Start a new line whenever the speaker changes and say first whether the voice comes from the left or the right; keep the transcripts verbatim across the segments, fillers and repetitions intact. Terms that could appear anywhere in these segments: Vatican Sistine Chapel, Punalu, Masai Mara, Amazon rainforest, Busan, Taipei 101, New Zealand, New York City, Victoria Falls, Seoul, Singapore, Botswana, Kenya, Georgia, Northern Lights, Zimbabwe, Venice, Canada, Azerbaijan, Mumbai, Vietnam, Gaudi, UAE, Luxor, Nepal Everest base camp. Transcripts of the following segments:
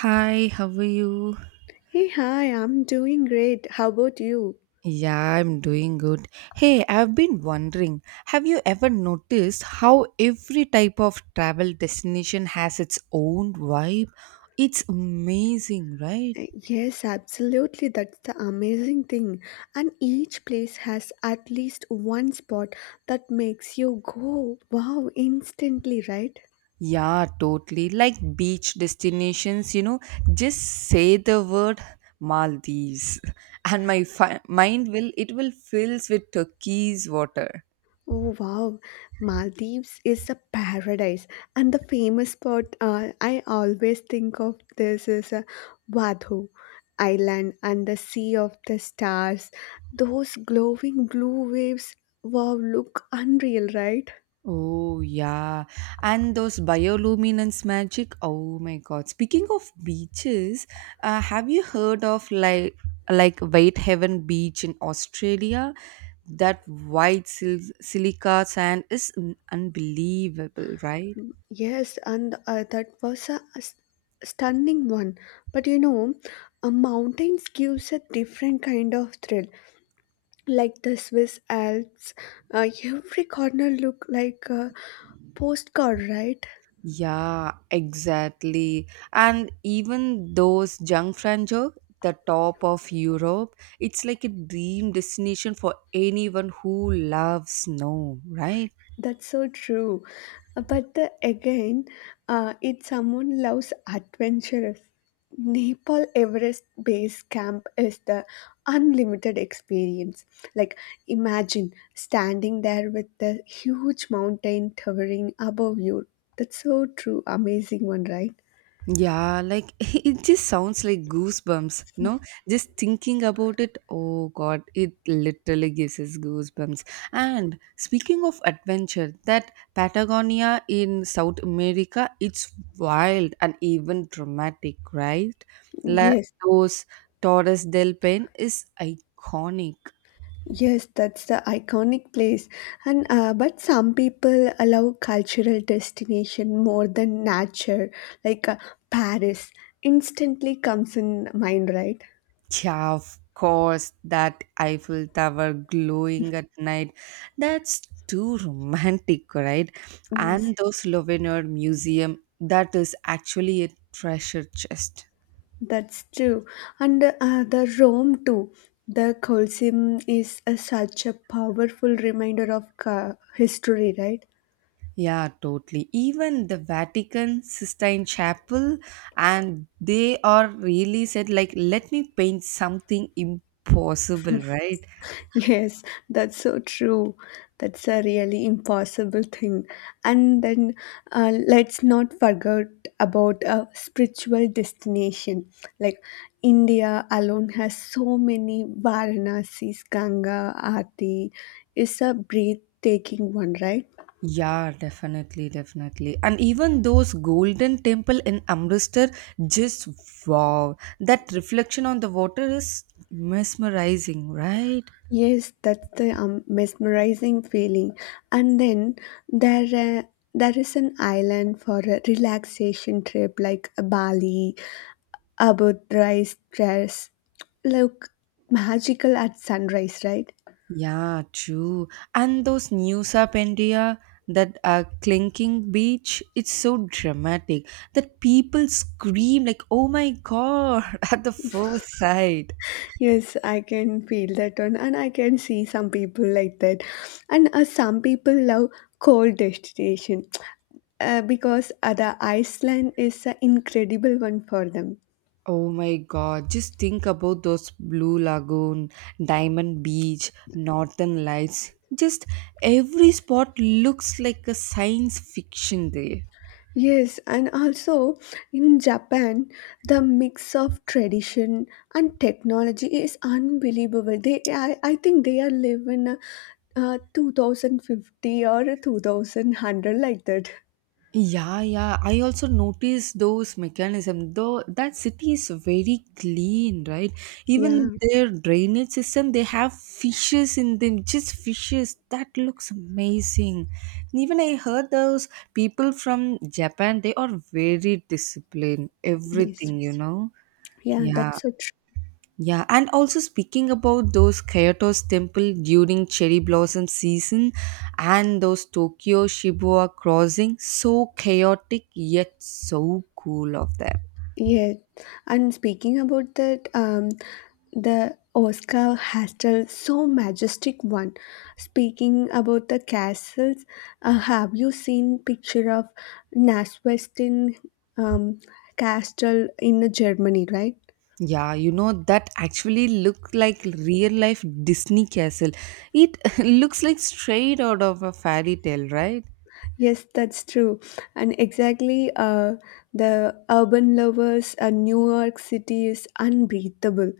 right: Hi, how are you?
left: Hey, hi, I'm doing great. How about you?
right: Yeah, I'm doing good. Hey, I've been wondering, have you ever noticed how every type of travel destination has its own vibe? It's amazing, right?
left: Uh, Yes, absolutely. That's the amazing thing. And each place has at least one spot that makes you go, wow, instantly, right?
right: Yeah, totally. Like beach destinations, you know, just say the word Maldives and my fi- mind will it will fills with turquoise water.
left: Oh, wow. Maldives is a paradise. And the famous spot uh, I always think of this is uh, Vadhu Island and the Sea of the Stars. Those glowing blue waves, wow, look unreal, right?
right: Oh, yeah. And those bioluminance magic. Oh my God. Speaking of beaches, uh, have you heard of like like White Heaven Beach in Australia? That white sil- silica sand is un- unbelievable, right?
left: Yes, and uh, that was a s- stunning one. But you know, uh, mountains gives a different kind of thrill. Like the Swiss Alps, uh, every corner look like a postcard, right?
right: Yeah, exactly. And even those Jungfraujoch, the top of Europe, it's like a dream destination for anyone who loves snow, right?
left: That's so true. Uh, But the, again, uh, if someone loves adventurous, Nepal Everest base camp is the unlimited experience. Like, imagine standing there with the huge mountain towering above you. That's so true. Amazing one, right?
right: Yeah, like it just sounds like goosebumps, no? Just thinking about it, oh god, it literally gives us goosebumps. And speaking of adventure, that Patagonia in South America, it's wild and even dramatic, right? La
left: Yes.
right: Dos Torres del Paine is iconic.
left: Yes, that's the iconic place. And uh, but some people allow cultural destination more than nature, like uh, Paris instantly comes in mind, right?
right: Yeah, of course, that Eiffel Tower glowing at night. That's too romantic, right?
left: Yes,
right: And those Souvenir Museum, that is actually a treasure chest.
left: that's true. And uh, the Rome too. The Colosseum is a, such a powerful reminder of uh, history, right?
right: Yeah, totally. Even the Vatican Sistine Chapel, and they are really said, like, let me paint something impossible, right?
left: Yes, that's so true. That's a really impossible thing. And then uh, let's not forget about a spiritual destination. Like India alone has so many Varanasis, Ganga, Aarti. It's a breathtaking one, right?
right: Yeah, definitely, definitely. And even those golden temple in Amritsar, just wow. That reflection on the water is mesmerizing, right?
left: Yes, that's the um, mesmerizing feeling. And then there, uh, there is an island for a relaxation trip like Bali about rice dress look magical at sunrise, right?
right: Yeah, true. And those news up India, that uh, clinking beach, it's so dramatic that people scream like, oh my God, at the first sight.
left: Yes, I can feel that one, and I can see some people like that. And uh, some people love cold destination uh, because uh, the Iceland is an incredible one for them.
right: Oh my god, just think about those Blue Lagoon, Diamond Beach, Northern Lights. Just every spot looks like a science fiction there.
left: Yes, and also in Japan, the mix of tradition and technology is unbelievable. They, I, I think they are living uh, uh, twenty fifty or two thousand one hundred like that.
right: Yeah, yeah. I also noticed those mechanism. Though that city is very clean, right? Even
left: Yeah,
right: their drainage system, they have fishes in them, just fishes. That looks amazing. And even I heard those people from Japan, they are very disciplined.
left: yes.
right: Everything, you know.
left: Yeah,
right: Yeah.
left: that's so true.
right: Yeah, and also speaking about those Kyoto's temple during cherry blossom season and those Tokyo Shibuya crossing, so chaotic yet so cool of them.
left: Yeah. And speaking about that, um, the Oscar Hastell, so majestic one. Speaking about the castles, uh, have you seen picture of Naswestin um, Castle in Germany, right?
right: Yeah, you know that actually look like real life Disney castle. It looks like straight out of a fairy tale, right?
left: Yes, that's true. And exactly, uh, the urban lovers, uh, New York City is unbreathable.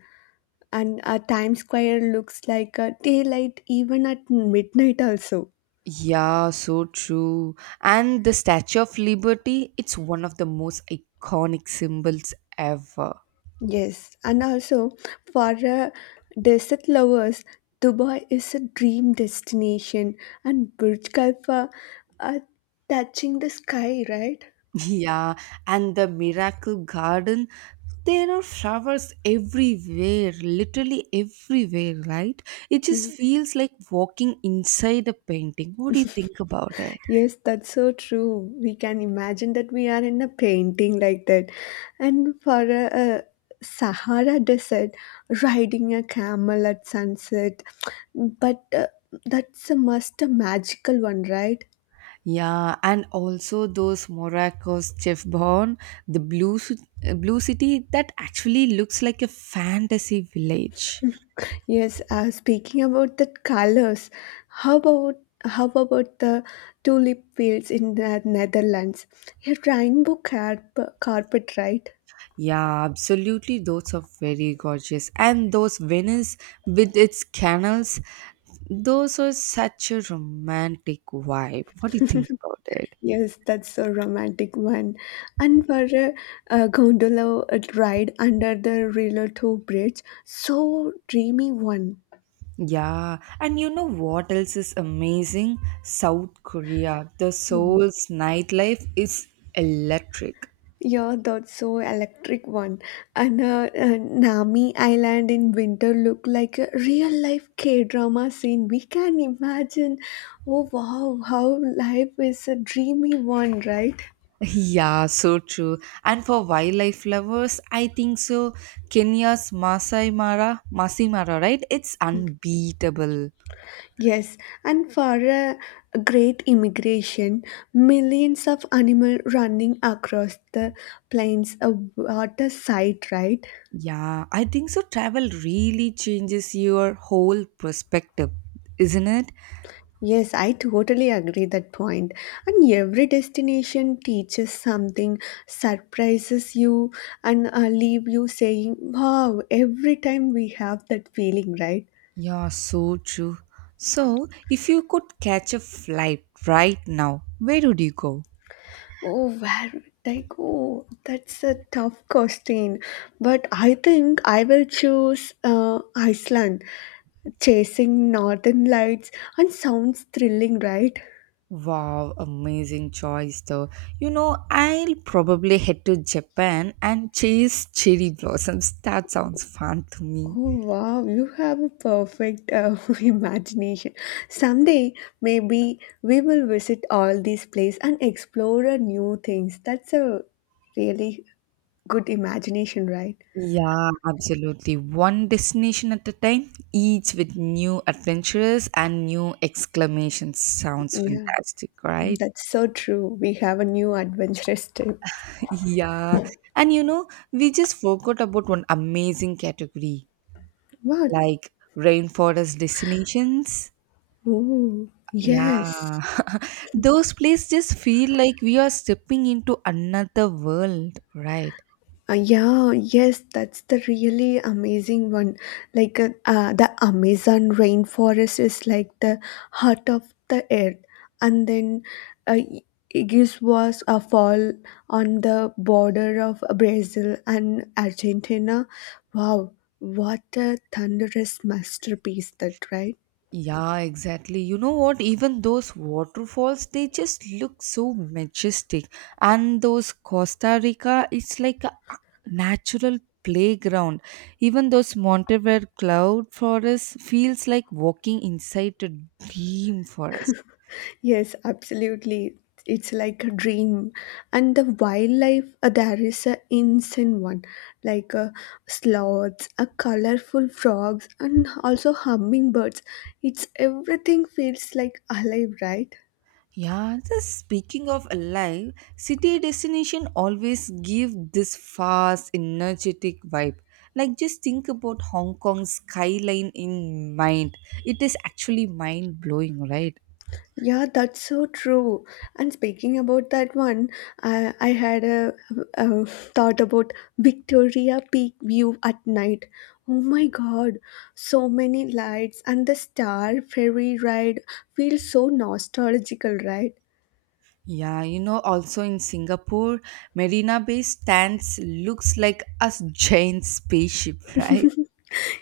left: And uh, Times Square looks like a daylight even at midnight also.
right: Yeah, so true. And the Statue of Liberty, it's one of the most iconic symbols ever.
left: Yes, and also for uh, desert lovers, Dubai is a dream destination, and Burj Khalifa are touching the sky, right?
right: Yeah, and the miracle garden, there are flowers everywhere, literally everywhere, right? It
left: Yeah.
right: just feels like walking inside a painting. What do you think about it?
left: Yes, that's so true. We can imagine that we are in a painting like that. And for a, a Sahara desert, riding a camel at sunset, but uh, that's a must, a magical one, right?
right: Yeah, and also those Morocco's Chef Bon, the blue, ci- uh, blue city that actually looks like a fantasy village.
left: Yes, uh, speaking about the colors, how about how about the tulip fields in the Netherlands? A rainbow carp- carpet, right?
right: Yeah, absolutely. Those are very gorgeous. And those Venice with its canals, those are such a romantic vibe. What do you think about it?
left: Yes, that's a romantic one. And for a, a gondola ride under the Rio two bridge, so dreamy one.
right: Yeah, and you know what else is amazing? South Korea. The Seoul's nightlife is electric.
left: Yeah, that's so electric one. And uh, uh, Nami Island in winter look like a real life K drama scene. We can imagine. Oh wow, how life is a dreamy one, right?
right: Yeah, so true. And for wildlife lovers, I think so. Kenya's Masai Mara, Masai Mara, right? It's unbeatable.
left: Yes, and for a great immigration, millions of animal running across the plains, a water site, right?
right: Yeah, I think so. Travel really changes your whole perspective, isn't it?
left: Yes, I totally agree that point. And every destination teaches something, surprises you, and uh, leave you saying, "Wow!" Every time we have that feeling, right?
right: Yeah, so true. So, if you could catch a flight right now, where would you go?
left: Oh, where would I go? That's a tough question, but I think I will choose uh, Iceland. Chasing northern lights and sounds thrilling, right?
right: Wow, amazing choice though. You know, I'll probably head to Japan and chase cherry blossoms. That sounds fun to me.
left: Oh wow, you have a perfect uh, imagination. Someday, maybe we will visit all these places and explore uh, new things. That's a really good imagination, right?
right: Yeah, absolutely. One destination at a time, each with new adventures and new exclamations. Sounds
left: Yeah,
right: fantastic, right?
left: that's so true. We have a new adventurous trip.
right: Yeah. And you know, we just forgot about one amazing category
left: What?
right: like rainforest destinations.
left: Oh, yes.
right: Yeah. Those places just feel like we are stepping into another world, right?
left: Uh, yeah, yes, that's the really amazing one. Like uh, uh, the Amazon rainforest is like the heart of the earth, and then uh, Igis was a fall on the border of Brazil and Argentina. Wow, what a thunderous masterpiece that, right?
right: Yeah, exactly. You know what? Even those waterfalls, they just look so majestic. And those Costa Rica, it's like a natural playground. Even those Monteverde cloud forest feels like walking inside a dream forest.
left: Yes, absolutely. It's like a dream. And the wildlife, uh, there is a insane one, like uh, sloths, a colorful frogs, and also hummingbirds. It's everything feels like alive, right?
right: Yeah, just speaking of alive, city destination always give this fast, energetic vibe. Like just think about Hong Kong's skyline in mind. It is actually mind blowing, right?
left: Yeah, that's so true. And speaking about that one, I, I had a, a thought about Victoria Peak view at night. Oh my god, so many lights, and the star ferry ride feels so nostalgical, right?
right: Yeah, you know, also in Singapore, Marina Bay stands looks like a giant spaceship, right?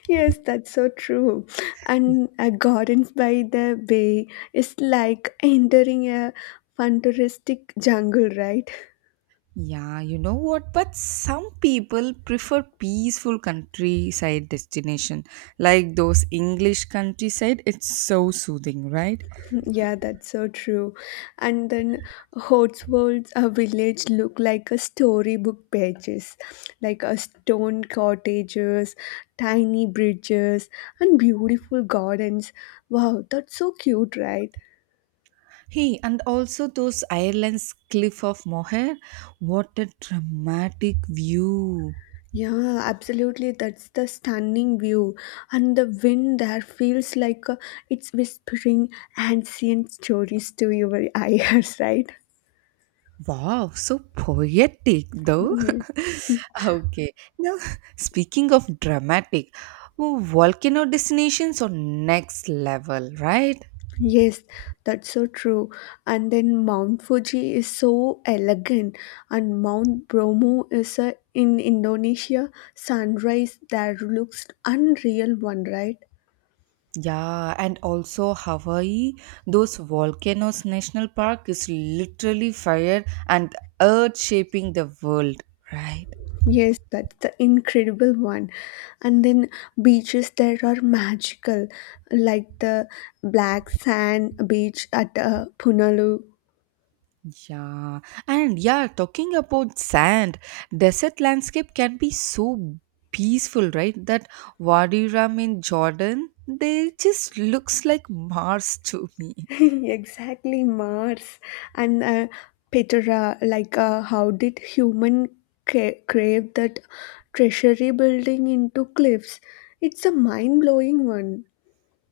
left: Yes, that's so true. And uh, Gardens by the Bay is like entering a futuristic jungle, right?
right: Yeah, you know what? But some people prefer peaceful countryside destination. Like those English countryside, it's so soothing, right?
left: Yeah, that's so true. And then Hotswold's uh, village look like a storybook pages, like a stone cottages, tiny bridges, and beautiful gardens. Wow, that's so cute, right?
right: Hey, and also those Ireland's cliff of Moher. What a dramatic view.
left: Yeah, absolutely. That's the stunning view, and the wind there feels like uh, it's whispering ancient stories to your ears, right?
right: Wow, so poetic though. Okay. Now, speaking of dramatic, oh, volcano destinations are next level, right?
left: Yes, that's so true. And then Mount Fuji is so elegant, and Mount Bromo is a, in Indonesia. Sunrise there looks unreal, one right?
right: Yeah, and also Hawaii, those volcanoes national park is literally fire and earth shaping the world, right?
left: Yes, that's the incredible one. And then beaches there are magical, like the black sand beach at uh, Punalu.
right: Yeah, and yeah, talking about sand, desert landscape can be so peaceful, right? That Wadi Rum in Jordan, they just looks like Mars to me.
left: exactly Mars. And uh, Petra, like uh, how did human ca- crave that treasury building into cliffs. It's a mind-blowing one.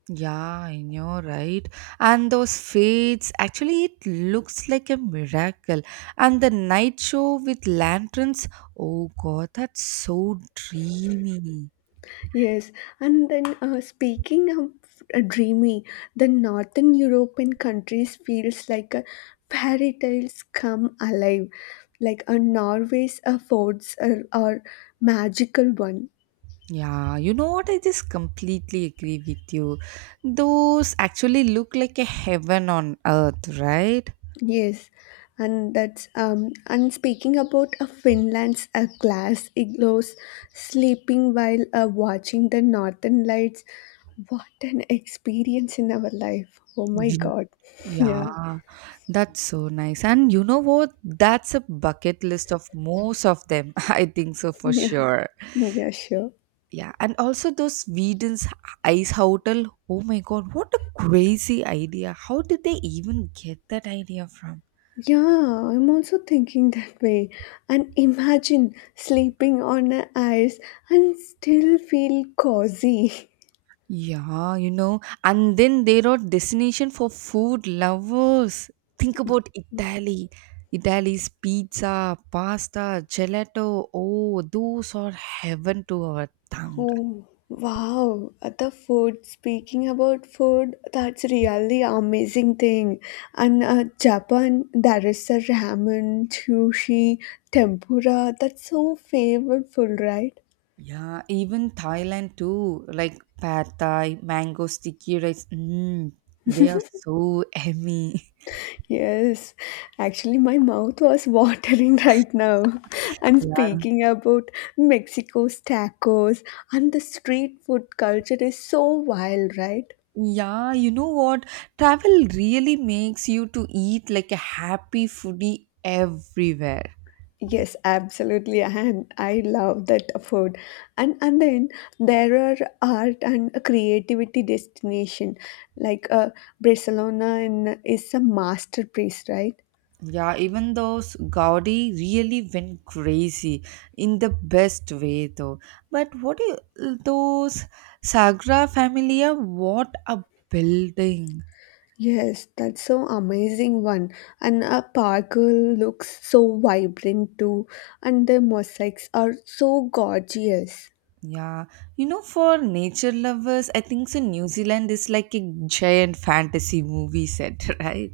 right: Yeah, I know, right? And those fades, actually, it looks like a miracle. And the night show with lanterns, oh god, that's so dreamy.
left: Yes. And then uh, speaking of uh, dreamy, the Northern European countries feels like a fairy tales come alive, like a Norway's uh, forts are, are magical one.
right: Yeah, you know what? I just completely agree with you. Those actually look like a heaven on earth, right?
left: Yes, and that's um and speaking about uh, Finland's uh, glass igloos, sleeping while uh, watching the northern lights. What an experience in our life! Oh my
right: You-
left: God!
right: Yeah, that's so nice. And you know what? That's a bucket list of most of them. I think so for
left: Yeah,
right: sure.
left: yeah, yeah, sure.
right: Yeah, and also those Sweden's ice hotel. Oh my god, what a crazy idea. How did they even get that idea from?
left: Yeah, I'm also thinking that way. And imagine sleeping on a ice and still feel cozy.
right: Yeah, you know, and then they wrote destination for food lovers. Think about Italy. Italy's pizza, pasta, gelato. Oh, those are heaven to our tongue.
left: Oh, wow. The food, speaking about food, that's really amazing thing. And uh, Japan, there is a ramen, sushi, tempura. That's so favorite food, right?
right: Yeah, even Thailand too, like pad thai, mango sticky rice. Mm, they are so yummy.
left: Yes. Actually, my mouth was watering right now. And
right: Yeah,
left: speaking about Mexico's tacos, and the street food culture is so wild, right?
right: yeah, you know what? Travel really makes you to eat like a happy foodie everywhere.
left: Yes, absolutely, and I love that food. And and then there are art and creativity destination, like uh, Barcelona in, is a masterpiece, right?
right: Yeah, even those Gaudi really went crazy in the best way though. But what i- those Sagra Familia, what a building.
left: Yes, that's so amazing one. And a park looks so vibrant too, and the mosaics are so gorgeous.
right: Yeah, you know, for nature lovers, I think so New Zealand is like a giant fantasy movie set, right?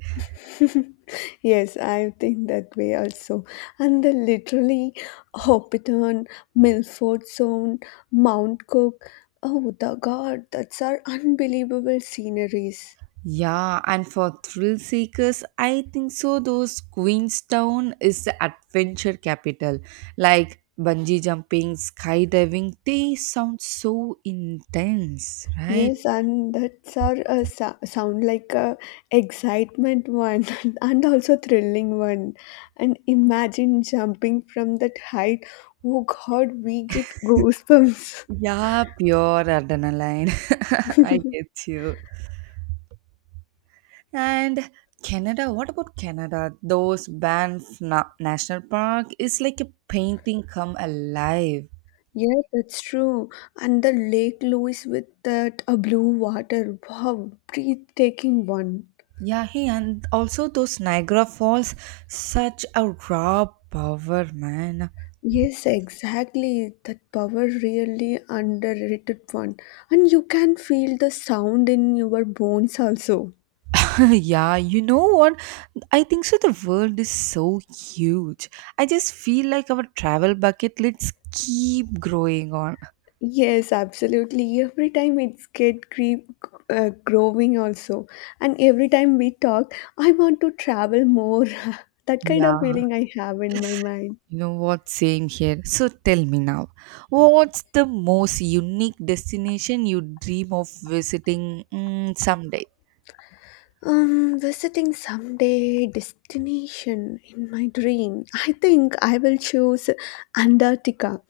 left: Yes, I think that way also. And the literally Hoppiton, Milford Sound, Mount Cook. Oh, the God, that's our unbelievable sceneries.
right: Yeah, and for thrill seekers, I think so. Those Queenstown is the adventure capital. Like bungee jumping, skydiving, they sound so intense, right?
left: Yes, and that's our uh, so- sound like a excitement one and also thrilling one. And imagine jumping from that height. Oh God, we get goosebumps.
right: Yeah, pure adrenaline. I get you. And Canada, what about Canada? Those Banff Na- National Park is like a painting come alive.
left: Yeah, that's true. And the Lake Louise with that uh, blue water. Wow, breathtaking one.
right: Yeah, he and also those Niagara Falls, such a raw power, man.
left: Yes, exactly. That power really underrated one. And you can feel the sound in your bones also.
right: Yeah, you know what? I think so. The world is so huge. I just feel like our travel bucket lists keep growing on.
left: Yes, absolutely. Every time it's get creep uh, growing also. And every time we talk, I want to travel more. that kind of
right: Yeah,
left: feeling I have in my mind.
right: you know what? Same here. So tell me now, what's the most unique destination you dream of visiting mm, someday?
left: Um, visiting someday destination in my dream. I think I will choose Antarctica.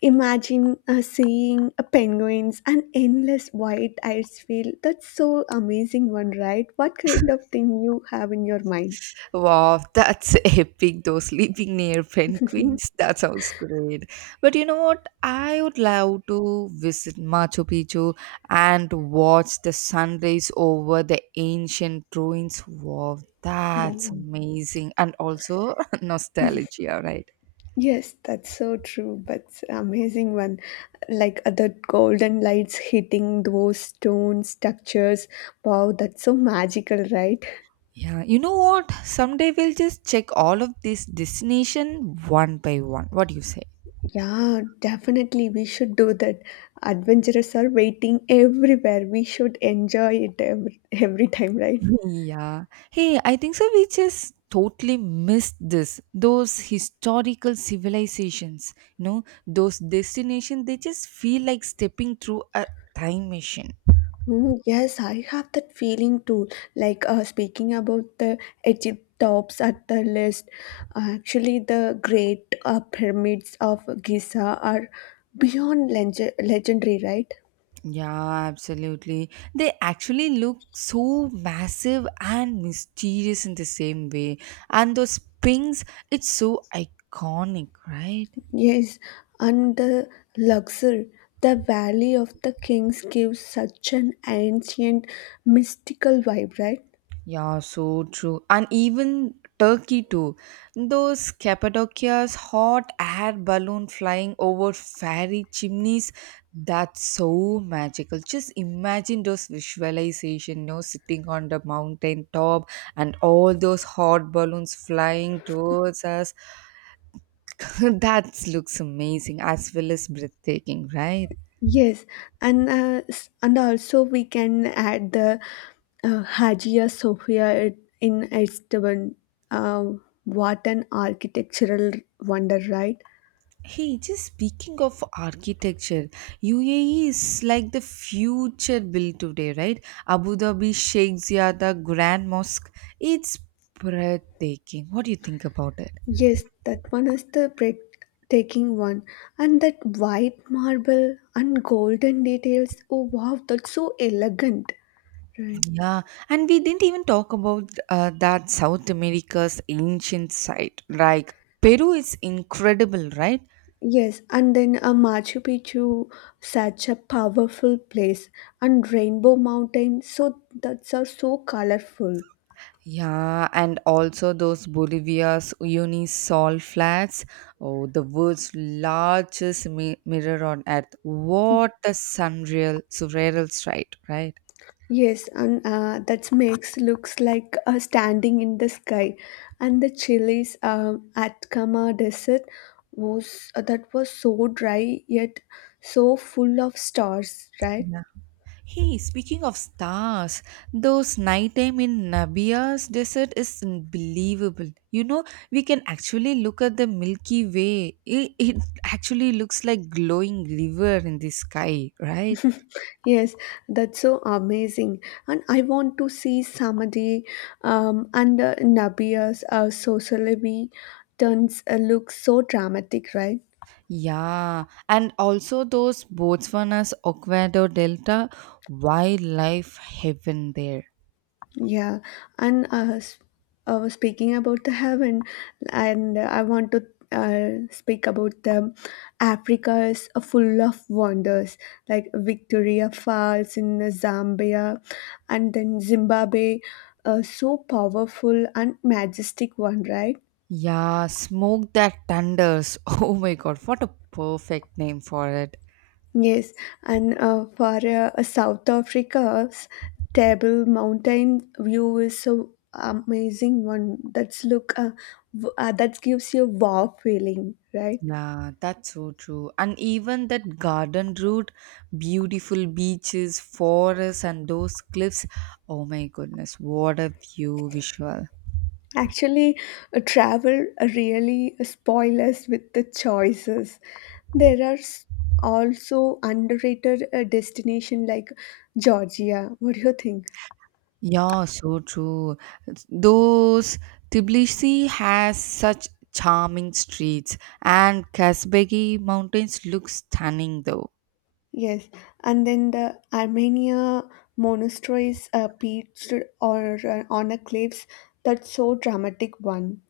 left: Imagine uh, seeing uh, penguins and endless white ice field. That's so amazing one, right? What kind of thing you have in your mind?
right: Wow, that's epic, though. Sleeping near
left: Mhm.
right: penguins, that sounds great. But you know what? I would love to visit Machu Picchu and watch the sunrise over the ancient ruins. Wow, that's
left: Wow.
right: amazing. And also nostalgia, right?
left: Yes, that's so true. But amazing one, like uh, the golden lights hitting those stone structures. Wow, that's so magical, right?
right: Yeah, you know what? Someday we'll just check all of this destination one by one. What do you say?
left: Yeah, definitely we should do that. Adventurers are waiting everywhere. We should enjoy it every, every time, right?
right: Yeah. Hey, I think so. We just totally missed this. Those historical civilizations, you know, those destinations, they just feel like stepping through a time machine.
left: Mm, yes, I have that feeling too. Like uh, speaking about the Egypt tops at the list, actually the great uh, pyramids of Giza are beyond leg- legendary, right?
right: Yeah, absolutely. They actually look so massive and mysterious in the same way. And those pings, it's so iconic, right?
left: Yes, and the Luxor, the Valley of the Kings gives such an ancient mystical vibe, right?
right: Yeah, so true. And even Turkey too. Those Cappadocia's hot air balloon flying over fairy chimneys, that's so magical. Just imagine those visualization, you know, sitting on the mountain top and all those hot balloons flying towards us. That looks amazing as well as breathtaking, right?
left: Yes, and uh, s- and also we can add the uh, Hagia Sophia it- in Istanbul. Uh, what an architectural wonder, right?
right: Hey, just speaking of architecture, U A E is like the future built today, right? Abu Dhabi Sheikh Zayed Grand Mosque. It's breathtaking. What do you think about it?
left: Yes, that one is the breathtaking one, and that white marble and golden details. Oh wow, that's so elegant, right?
right: Yeah, and we didn't even talk about uh, that South America's ancient site. Like Peru is incredible, right?
left: Yes, and then uh, Machu Picchu, such a powerful place, and Rainbow Mountain. So that's are so colorful.
right: Yeah, and also those Bolivia's Unisol flats. Oh, the world's largest mi- mirror on Earth. What a surreal, surreal sight, right?
left: Yes, and uh, that makes looks like a standing in the sky, and the Chile's um, Atacama Desert was uh, that was so dry yet so full of stars, right?
right: Yeah. Hey, speaking of stars, those nighttime in Nabia's desert is unbelievable. You know, we can actually look at the Milky Way. It, it actually looks like glowing river in the sky, right?
left: Yes, that's so amazing, and I want to see Samadhi um, and uh, Nabia's uh, Sosolibi turns uh, look so dramatic, right?
right: Yeah, and also those Botswana's Oquendo Delta wildlife heaven there.
left: Yeah, and uh, s- uh, speaking about the heaven, and I want to uh, speak about the Africa is uh, full of wonders, like Victoria Falls in Zambia, and then Zimbabwe, uh, so powerful and majestic one, right?
right: Yeah, smoke that thunders. Oh my god, what a perfect name for it.
left: Yes, and uh, for uh, uh, South Africa's Table Mountain view is so amazing one. That's look, uh, w- uh, that gives you wow feeling, right?
right: Yeah, that's so true. And even that garden route, beautiful beaches, forests, and those cliffs. Oh my goodness, what a view visual.
left: Actually, uh, travel really spoil us with the choices. There are s- also underrated uh, destination like Georgia. What do you think?
right: Yeah, so true. Those Tbilisi has such charming streets, and Kazbegi mountains look stunning though.
left: Yes, and then the Armenia monasteries uh, perched or uh, on a cliffs. That's so dramatic one.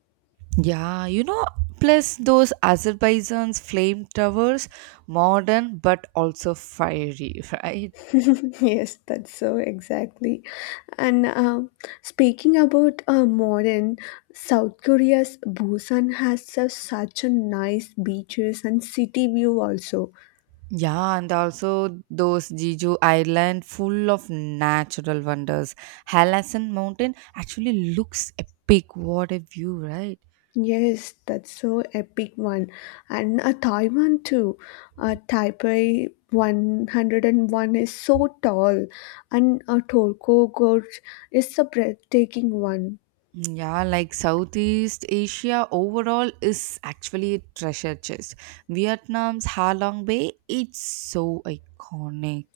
right: Yeah, you know, plus those Azerbaijan's flame towers, modern but also fiery, right?
left: yes, that's so exactly. And uh, speaking about uh, modern South Korea's Busan has uh, such a nice beaches and city view also.
right: Yeah, and also those Jeju Island full of natural wonders. Halasan Mountain actually looks epic. What a view, right?
left: Yes, that's so epic one. And a Thai one too. A Taipei one hundred one is so tall, and a Torco Gorge is a breathtaking one.
right: Mm, yeah, like Southeast Asia overall is actually a treasure chest. Vietnam's Ha Long Bay, it's so iconic.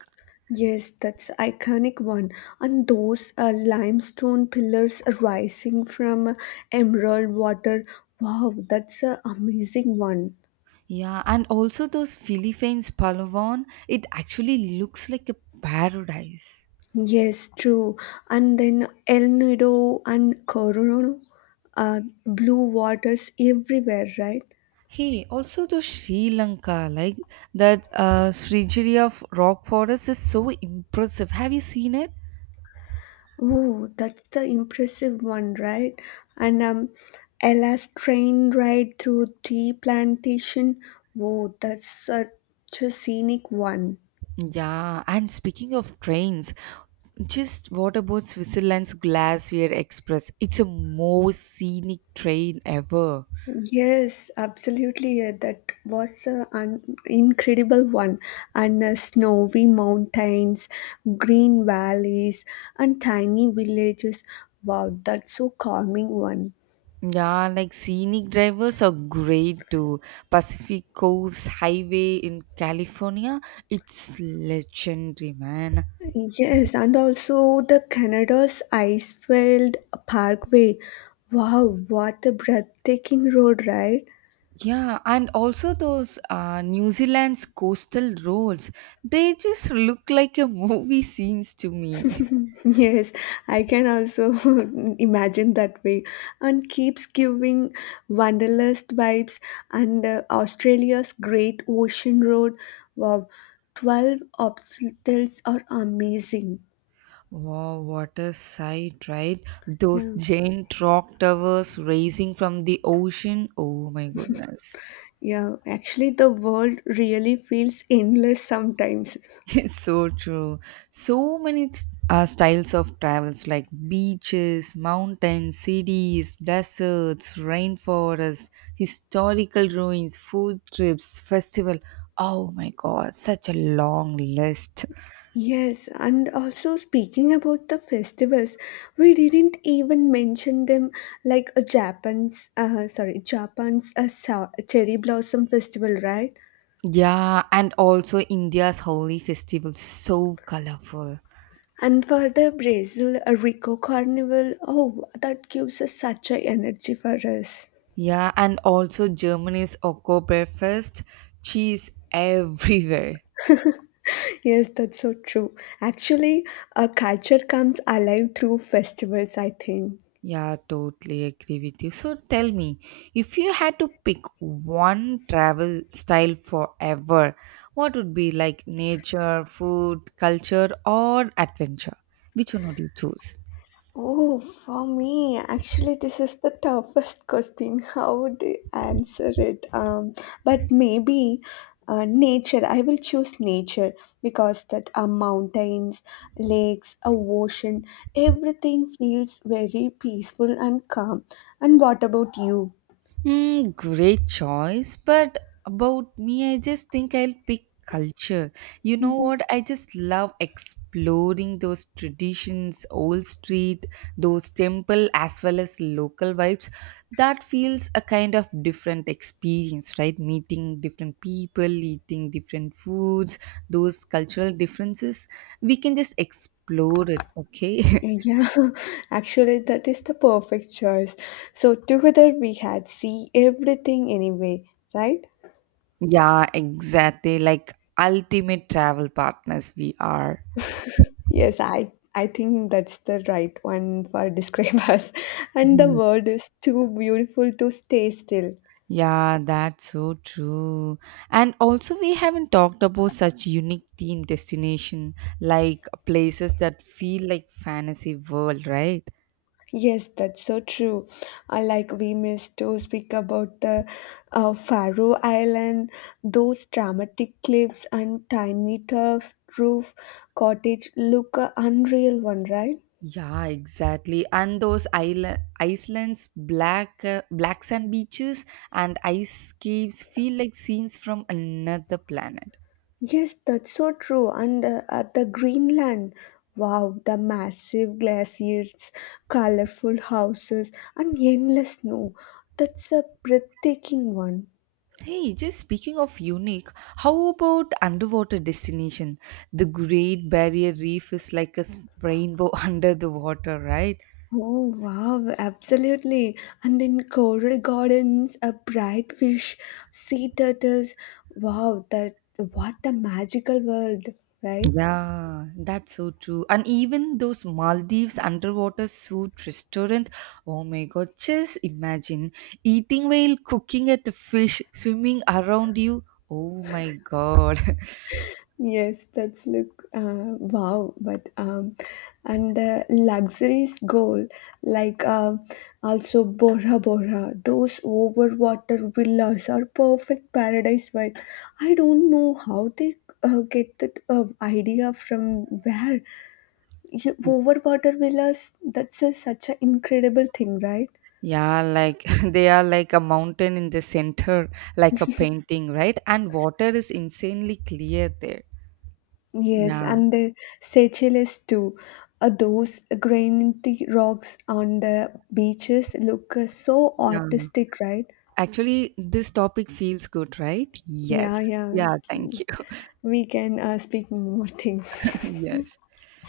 left: Yes, that's iconic one. And those uh, limestone pillars rising from emerald water. Wow, that's an amazing one.
right: Yeah, and also those Philippines Palawan, it actually looks like a paradise.
left: Yes, true. And then El Nido and Corona, uh, blue waters everywhere, right?
right: Hey, also to Sri Lanka, like that uh, Srigiria f- rock forest is so impressive. Have you seen it?
left: Oh, that's the impressive one, right? And um, Ella's train ride through tea plantation. Oh, that's such a scenic one.
right: Yeah, and speaking of trains, just what about Switzerland's Glacier Express? It's a most scenic train ever.
left: Yes, absolutely. Yeah, that was uh, an incredible one. And uh, snowy mountains, green valleys, and tiny villages. Wow, that's so calming one.
right: Yeah, like scenic drivers are great too. Pacific Coast Highway in California, it's legendary, man.
left: Yes, and also the Canada's Icefield Parkway. Wow, what a breathtaking road, right?
right: Yeah, and also those uh, New Zealand's coastal roads, they just look like a movie scenes to me.
left: Yes, I can also imagine that way and keeps giving wanderlust vibes, and uh, Australia's Great Ocean Road. Wow, twelve obstacles are amazing.
right: Wow, what a sight, right? Those
left: Yeah.
right: giant rock towers rising from the ocean. Oh my goodness.
left: Yeah, actually the world really feels endless sometimes.
right: It's so true. So many t- uh, styles of travels like beaches, mountains, cities, deserts, rainforests, historical ruins, food trips, festival. Oh my god, such a long list.
left: Yes, and also speaking about the festivals, we didn't even mention them, like uh, Japan's, uh, sorry, Japan's uh, sa- cherry blossom festival, right?
right: Yeah, and also India's holy festival, so colorful.
left: And for the Brazil uh, Rico Carnival, oh, that gives us such a energy for us.
right: Yeah, and also Germany's Oktoberfest cheese everywhere.
left: Yes, that's so true. Actually, a culture comes alive through festivals, I think.
right: Yeah, totally agree with you. So tell me, if you had to pick one travel style forever, what would be like nature, food, culture, or adventure? Which one would you choose?
left: Oh, for me, actually, this is the toughest question. How would I answer it? Um, but maybe uh, nature. I will choose nature because that uh, mountains, lakes, a ocean, everything feels very peaceful and calm. And what about you?
right: Mm, great choice. But about me, I just think I'll pick culture. You know
left: Mhm.
right: what? I just love exploring those traditions, old street, those temple, as well as local vibes. That feels a kind of different experience, right? Meeting different people, eating different foods, those cultural differences. We can just explore it, okay?
left: Yeah, actually, that is the perfect choice. So together we had see everything anyway, right?
right: Yeah, exactly. Like ultimate travel partners, we are.
left: Yes, I I think that's the right one for describe us. And the
right: Mhm.
left: world is too beautiful to stay still.
right: Yeah, that's so true. And also, we haven't talked about such unique theme destination like places that feel like fantasy world, right?
left: Yes, that's so true. Uh, like we missed to speak about the uh, Faroe Island, those dramatic cliffs and tiny turf roof cottage look a unreal one, right?
right: Yeah, exactly. And those island Iceland's black uh, black sand beaches and ice caves feel like scenes from another planet.
left: Yes, that's so true. And uh, at the Greenland, wow, the massive glaciers, colorful houses, and endless snow. That's a breathtaking one.
right: Hey, just speaking of unique, how about underwater destination? The Great Barrier Reef is like a s- rainbow under the water, right?
left: Oh, wow, absolutely. And then coral gardens, a bright fish, sea turtles. Wow, that what a magical world, right?
right: Yeah, that's so true. And even those Maldives underwater food restaurant, oh my god, just imagine eating while cooking at the fish swimming around you. Oh my god.
left: Yes, that's look uh, wow, but um, and the luxuries goal like um also Bora Bora, those overwater villas are perfect paradise vibe. I don't know how they uh, get that uh, idea from where. You- overwater villas. That's a, such an incredible thing, right?
right: Yeah, like they are like a mountain in the center, like a painting, right? And water is insanely clear there.
left: Yes,
right: Yeah,
left: and the Seychelles too. Uh, those granite rocks on the beaches look uh, so
right: yeah.
left: artistic, right?
right: Actually, this topic feels good, right? Yes.
left: Yeah, yeah.
right: Yeah, thank you.
left: We can uh, speak more things.
right: Yes.